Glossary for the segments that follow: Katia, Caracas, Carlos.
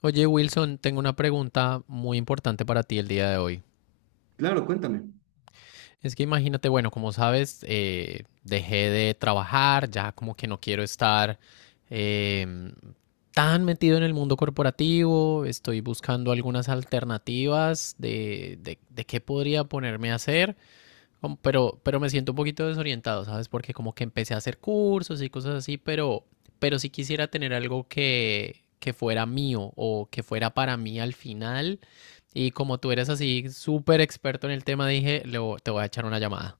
Oye, Wilson, tengo una pregunta muy importante para ti el día de hoy. Claro, cuéntame. Es que imagínate, bueno, como sabes, dejé de trabajar, ya como que no quiero estar eh, tan metido en el mundo corporativo. Estoy buscando algunas alternativas de qué podría ponerme a hacer. Pero me siento un poquito desorientado, ¿sabes? Porque como que empecé a hacer cursos y cosas así, pero sí quisiera tener algo que fuera mío o que fuera para mí al final. Y como tú eres así súper experto en el tema, dije, te voy a echar una llamada.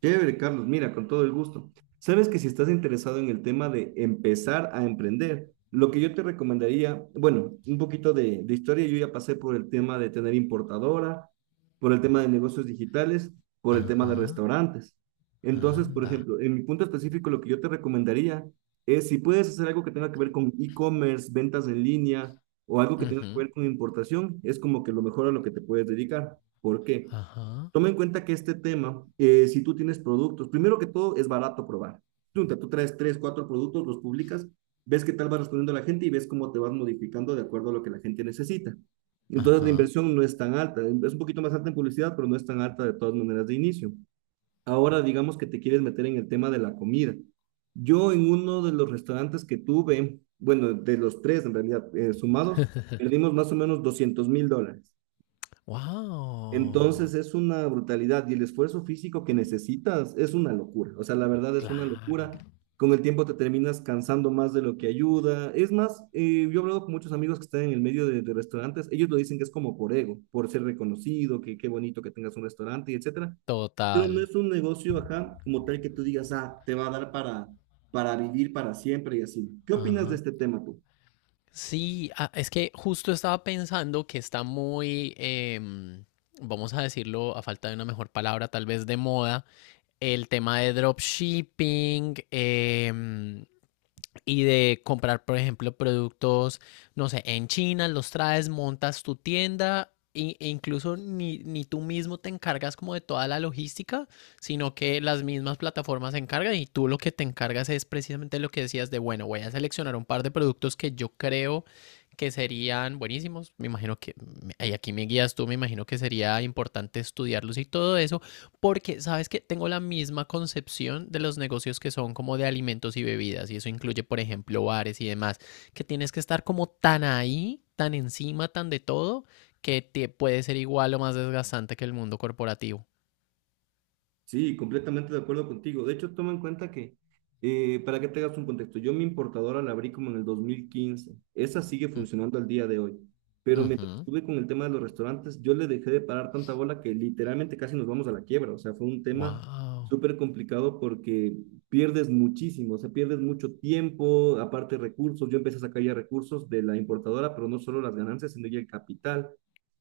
Chévere, Carlos. Mira, con todo el gusto. Sabes que si estás interesado en el tema de empezar a emprender, lo que yo te recomendaría, bueno, un poquito de historia. Yo ya pasé por el tema de tener importadora, por el tema de negocios digitales, por el tema de Ajá, restaurantes. Entonces, por anda. ejemplo, en mi punto específico, lo que yo te recomendaría es si puedes hacer algo que tenga que ver con e-commerce, ventas en línea o algo que tenga que Ujú, ver con importación, es como que lo mejor a lo que te puedes dedicar. ¿Por qué? ajá, Toma en cuenta que este tema, si tú tienes productos, primero que todo es barato probar. Tú traes tres, cuatro productos, los publicas, ves qué tal va respondiendo la gente y ves cómo te vas modificando de acuerdo a lo que la gente necesita. Entonces la ajá. inversión no es tan alta, es un poquito más alta en publicidad, pero no es tan alta de todas maneras de inicio. Ahora digamos que te quieres meter en el tema de la comida. Yo en uno de los restaurantes que tuve, bueno, de los tres en realidad sumados, perdimos más o menos $200,000. Entonces Wow, es una brutalidad y el esfuerzo físico que necesitas es una locura. O sea, la verdad es una claro. locura. Con el tiempo te terminas cansando más de lo que ayuda. Es más, yo he hablado con muchos amigos que están en el medio de restaurantes. Ellos lo dicen que es como por ego, por ser reconocido, que qué bonito que tengas un restaurante y etcétera. Pero Total. no es un negocio, ajá, como tal que tú digas, ah, te va a dar para vivir para siempre y así. ¿Qué opinas de Ajá. este tema tú? Sí, es que justo estaba pensando que está muy, vamos a decirlo a falta de una mejor palabra, tal vez de moda, el tema de dropshipping, y de comprar, por ejemplo, productos, no sé, en China, los traes, montas tu tienda e incluso ni tú mismo te encargas como de toda la logística, sino que las mismas plataformas se encargan y tú lo que te encargas es precisamente lo que decías de, bueno, voy a seleccionar un par de productos que yo creo que serían buenísimos. Me imagino que, y aquí me guías tú, me imagino que sería importante estudiarlos y todo eso. Porque, ¿sabes? Que tengo la misma concepción de los negocios que son como de alimentos y bebidas, y eso incluye, por ejemplo, bares y demás, que tienes que estar como tan ahí, tan encima, tan de todo, que te puede ser igual o más desgastante que el mundo corporativo. Sí, completamente de acuerdo contigo. De hecho, toma en cuenta que, para que te hagas un contexto, yo mi importadora la abrí como en el 2015. Esa sigue Mm, funcionando al día de hoy. Pero mientras ujú. estuve con el tema de los restaurantes, yo le dejé de parar tanta bola que literalmente casi nos vamos a la quiebra. O sea, fue un tema Wow. súper complicado porque pierdes muchísimo, o sea, pierdes mucho tiempo, aparte recursos. Yo empecé a sacar ya recursos de la importadora, pero no solo las ganancias, sino ya el capital.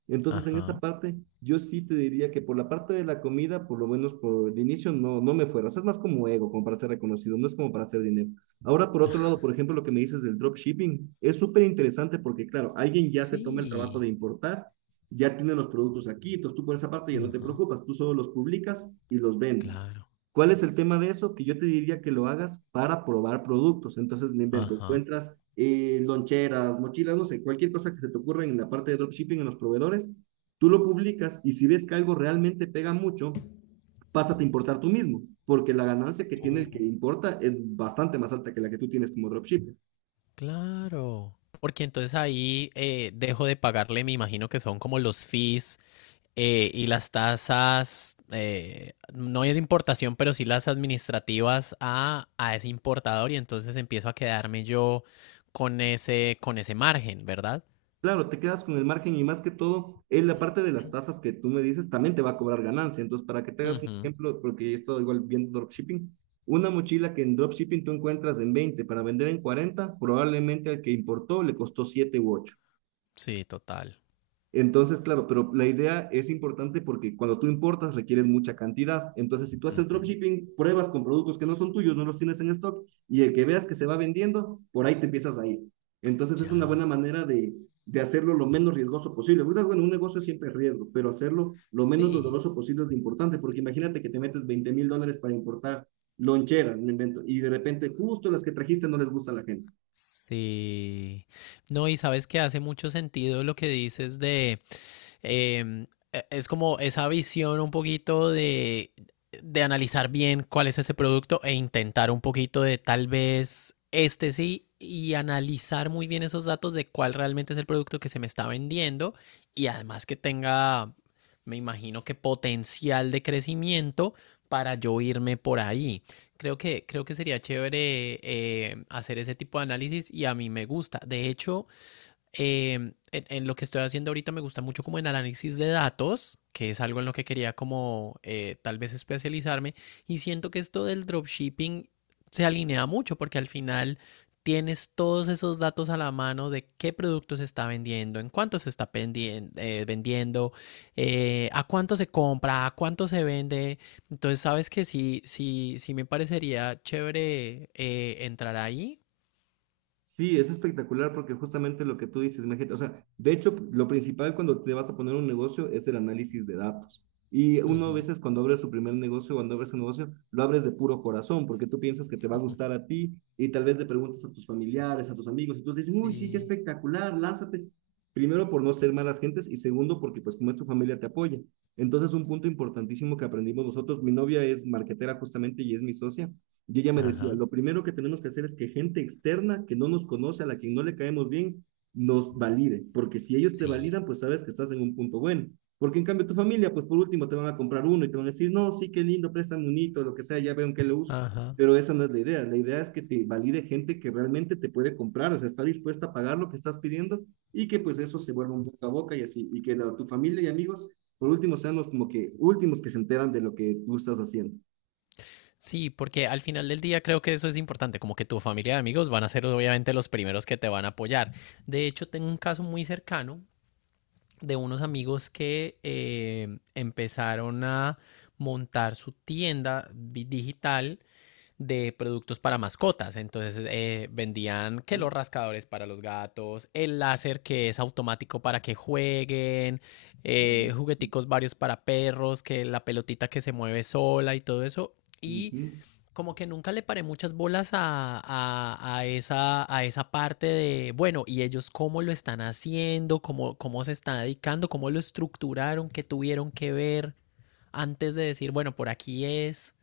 Entonces, en esa Ajá. parte, yo sí te diría que por la parte de la comida, por lo menos por el inicio, no, no me fuera. O sea, es más como ego, como para ser reconocido, no es como para hacer dinero. Ahora, por otro lado, por ejemplo, lo que me dices del dropshipping, es súper interesante porque, claro, alguien ya se toma el trabajo Sí. de importar, ya tiene los productos aquí, entonces tú por esa parte ya no te Ajá. preocupas, tú solo los publicas y los vendes. Claro. ¿Cuál es el tema de eso? Que yo te diría que lo hagas para probar productos. Entonces me invento, Ajá. encuentras loncheras, mochilas, no sé, cualquier cosa que se te ocurra en la parte de dropshipping, en los proveedores, tú lo publicas y si ves que algo realmente pega mucho, pásate a importar tú mismo, porque la ganancia que tiene el que Oh. importa es bastante más alta que la que tú tienes como dropshipper. Claro. Porque entonces ahí, dejo de pagarle, me imagino que son como los fees y las tasas, no es de importación, pero sí las administrativas a ese importador, y entonces empiezo a quedarme yo con ese margen, ¿verdad? Claro, te quedas con el margen y más que todo, es la parte de las tasas que tú me dices, también te va a cobrar ganancia. Entonces, para que te hagas un Ujú, ejemplo, porque he estado igual viendo dropshipping, una mochila que en dropshipping tú encuentras en 20 para vender en 40, probablemente al que importó le costó 7 u 8. sí, total. Entonces, claro, pero la idea es importante porque cuando tú importas requieres mucha cantidad. Entonces, si tú haces Ujú, dropshipping, pruebas con productos que no son tuyos, no los tienes en stock y el que veas que se va vendiendo, por ahí te empiezas a ir. Entonces, es una ya. buena manera de hacerlo lo menos riesgoso posible. Porque, bueno, un negocio siempre es riesgo, pero hacerlo lo menos Sí. doloroso posible es lo importante, porque imagínate que te metes $20,000 para importar loncheras, me invento, y de repente justo las que trajiste no les gusta a la gente. Sí. No, y sabes que hace mucho sentido lo que dices de eh, es como esa visión un poquito de analizar bien cuál es ese producto e intentar un poquito de tal vez este sí y analizar muy bien esos datos de cuál realmente es el producto que se me está vendiendo y además que tenga, me imagino que potencial de crecimiento para yo irme por ahí. Creo que sería chévere, hacer ese tipo de análisis y a mí me gusta. De hecho, eh, en lo que estoy haciendo ahorita me gusta mucho como el análisis de datos, que es algo en lo que quería como, tal vez especializarme, y siento que esto del dropshipping se alinea mucho porque al final tienes todos esos datos a la mano de qué producto se está vendiendo, en cuánto se está vendiendo, a cuánto se compra, a cuánto se vende. Entonces, sabes que sí me parecería chévere, entrar ahí. Sí, es espectacular porque justamente lo que tú dices, imagínate, o sea, de hecho, lo principal cuando te vas a poner un negocio es el análisis de datos. Y uno a Ujú. veces cuando abre su primer negocio, cuando abres un negocio, lo abres de puro corazón porque tú piensas que te va a gustar a ti y tal vez le preguntas a tus familiares, a tus amigos, y todos dicen, uy, sí, qué Sí. espectacular, lánzate. Primero por no ser malas gentes y segundo porque pues como es tu familia te apoya. Entonces un punto importantísimo que aprendimos nosotros, mi novia es marketera justamente y es mi socia. Y ella me decía, Ajá. lo primero que tenemos que hacer es que gente externa que no nos conoce, a la que no le caemos bien, nos valide, porque si ellos te Sí, validan, pues sabes que estás en un punto bueno. Porque en cambio tu familia, pues por último te van a comprar uno y te van a decir, no, sí, qué lindo, préstame un hito, lo que sea, ya veo en qué lo uso. ajá. Pero esa no es la idea. La idea es que te valide gente que realmente te puede comprar, o sea, está dispuesta a pagar lo que estás pidiendo y que pues eso se vuelva un boca a boca y así, y que la, tu familia y amigos, por último, sean los como que últimos que se enteran de lo que tú estás haciendo. Sí, porque al final del día creo que eso es importante, como que tu familia de amigos van a ser obviamente los primeros que te van a apoyar. De hecho, tengo un caso muy cercano de unos amigos que empezaron a montar su tienda digital de productos para mascotas. Entonces, vendían que los rascadores para los gatos, el láser que es automático para que jueguen, ¿No? Jugueticos varios para perros, que la pelotita que se mueve sola y todo eso. Y Ujú. como que nunca le paré muchas bolas a esa parte de, bueno, y ellos cómo lo están haciendo, cómo, cómo se están dedicando, cómo lo estructuraron, qué tuvieron que ver antes de decir, bueno, por aquí es.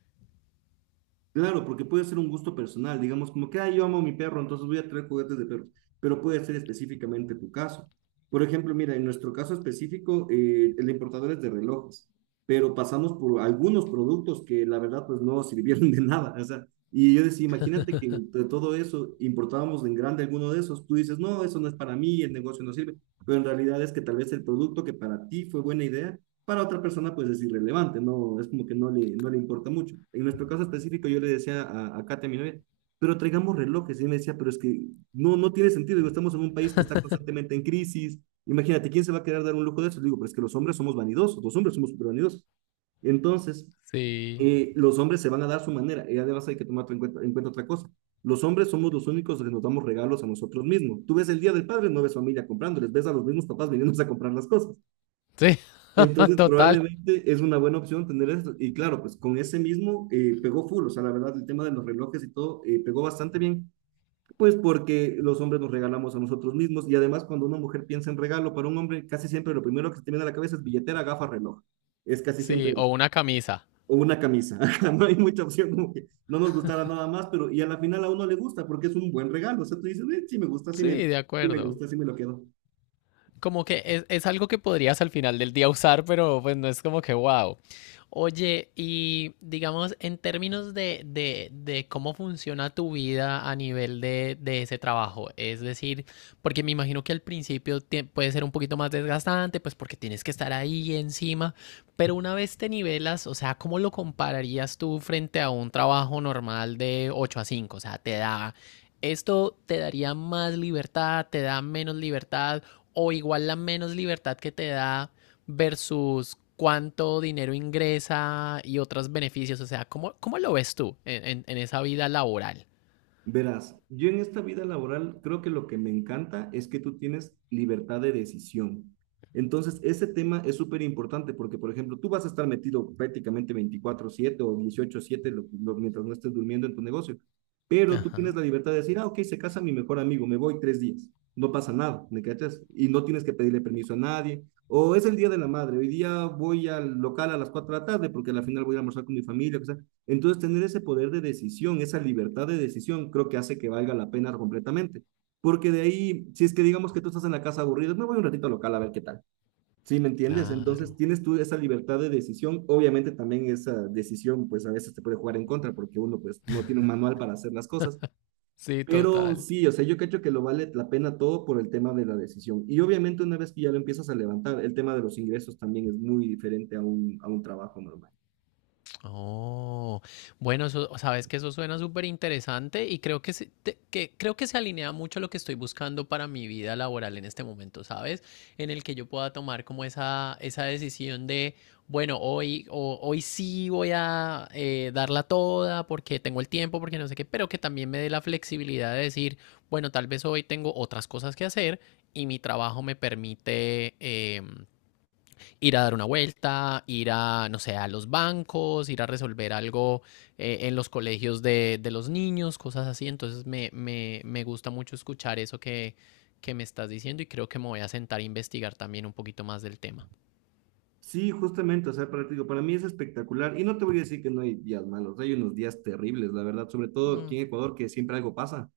Claro, porque puede ser un gusto personal, digamos como que, ah, yo amo a mi perro, entonces voy a traer juguetes de perros, pero puede ser específicamente tu caso. Por ejemplo, mira, en nuestro caso específico, el importador es de relojes, pero pasamos por algunos productos que la verdad pues no sirvieron de nada, o sea, y yo decía, imagínate que de todo eso importábamos en grande alguno de esos, tú dices, no, eso no es para mí, el negocio no sirve, pero en realidad es que tal vez el producto que para ti fue buena idea, para otra persona pues es irrelevante, no, es como que no le importa mucho. En nuestro caso específico yo le decía a Katia, mi novia, pero traigamos relojes, y ella me decía, pero es que no, no tiene sentido, digo, estamos en un país que está constantemente en crisis, imagínate, ¿quién se va a querer dar un lujo de eso? Le digo, pero es que los hombres somos vanidosos, los hombres somos súper vanidosos. Entonces, Sí. Los hombres se van a dar su manera, y además hay que tomar en cuenta otra cosa. Los hombres somos los únicos que nos damos regalos a nosotros mismos. Tú ves el Día del Padre, no ves familia comprándoles, ves a los mismos papás viniéndose a comprar las cosas. Sí, Entonces, total. probablemente es una buena opción tener esto. Y claro, pues con ese mismo pegó full, o sea, la verdad, el tema de los relojes y todo pegó bastante bien, pues porque los hombres nos regalamos a nosotros mismos y además cuando una mujer piensa en regalo para un hombre, casi siempre lo primero que se te viene a la cabeza es billetera, gafa, reloj. Es casi siempre, Sí, o una camisa. o una camisa. No hay mucha opción, como que no nos gustara nada más, pero y a la final a uno le gusta porque es un buen regalo. O sea, tú dices, "Sí me gusta, Sí, de sí me acuerdo. gusta, sí me lo quedo." Como que es algo que podrías al final del día usar, pero pues no es como que wow. Oye, y digamos, en términos de cómo funciona tu vida a nivel de ese trabajo, es decir, porque me imagino que al principio puede ser un poquito más desgastante, pues porque tienes que estar ahí encima, pero una vez te nivelas, o sea, ¿cómo lo compararías tú frente a un trabajo normal de 8 a cinco? O sea, te da, esto te daría más libertad, te da menos libertad o igual la menos libertad que te da versus cuánto dinero ingresa y otros beneficios. O sea, ¿cómo, cómo lo ves tú en esa vida laboral? Verás, yo en esta vida laboral creo que lo que me encanta es que tú tienes libertad de decisión. Entonces, ese tema es súper importante porque, por ejemplo, tú vas a estar metido prácticamente 24/7 o 18/7 mientras no estés durmiendo en tu negocio, pero tú tienes Ajá, la libertad de decir, ah, ok, se casa mi mejor amigo, me voy 3 días, no pasa nada, ¿me cachas? Y no tienes que pedirle permiso a nadie. O es el día de la madre, hoy día voy al local a las 4 de la tarde porque al final voy a almorzar con mi familia, o sea, entonces, tener ese poder de decisión, esa libertad de decisión, creo que hace que valga la pena completamente. Porque de ahí, si es que digamos que tú estás en la casa aburrido, me voy un ratito al local a ver qué tal. ¿Sí me entiendes? Entonces, claro. tienes tú esa libertad de decisión. Obviamente, también esa decisión, pues a veces te puede jugar en contra porque uno, pues, no tiene un manual para hacer las cosas. Sí, Pero total. sí, o sea, yo creo que lo vale la pena todo por el tema de la decisión. Y obviamente, una vez que ya lo empiezas a levantar, el tema de los ingresos también es muy diferente a un, trabajo normal. Oh, bueno, eso, sabes que eso suena súper interesante y creo que, que creo que se alinea mucho a lo que estoy buscando para mi vida laboral en este momento, ¿sabes? En el que yo pueda tomar como esa decisión de, bueno, hoy sí voy a, darla toda porque tengo el tiempo, porque no sé qué, pero que también me dé la flexibilidad de decir, bueno, tal vez hoy tengo otras cosas que hacer y mi trabajo me permite... em, ir a dar una vuelta, ir a, no sé, a los bancos, ir a resolver algo, en los colegios los niños, cosas así. Entonces me gusta mucho escuchar eso que me estás diciendo, y creo que me voy a sentar a investigar también un poquito más del tema. Sí, justamente, o sea, para, te digo, para mí es espectacular y no te voy a decir que no hay días malos, hay unos días terribles, la verdad, sobre todo aquí Mm, en Ecuador, que siempre algo pasa.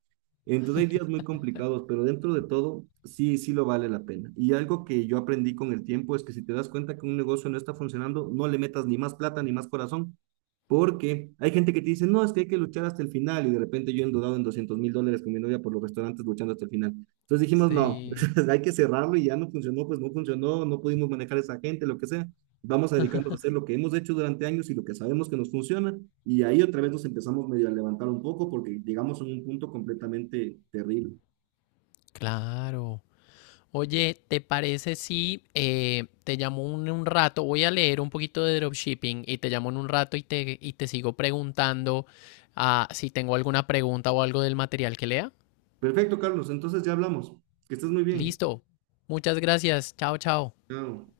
Entonces hay días muy complicados, pero dentro de todo, sí, sí lo vale la pena. Y algo que yo aprendí con el tiempo es que si te das cuenta que un negocio no está funcionando, no le metas ni más plata ni más corazón, porque hay gente que te dice, no, es que hay que luchar hasta el final y de repente yo he endeudado en $200,000 con mi novia por los restaurantes luchando hasta el final. Entonces dijimos, no, sí, hay que cerrarlo y ya no funcionó, pues no funcionó, no pudimos manejar a esa gente, lo que sea. Vamos a dedicarnos a hacer lo que hemos hecho durante años y lo que sabemos que nos funciona. Y ahí otra vez nos empezamos medio a levantar un poco porque llegamos a un punto completamente terrible. claro. Oye, ¿te parece si, te llamo rato? Voy a leer un poquito de dropshipping y te llamo en un rato y te sigo preguntando, si tengo alguna pregunta o algo del material que lea. Perfecto, Carlos. Entonces ya hablamos. Que estés muy bien. Listo. Muchas gracias. Chao, chao. Chao.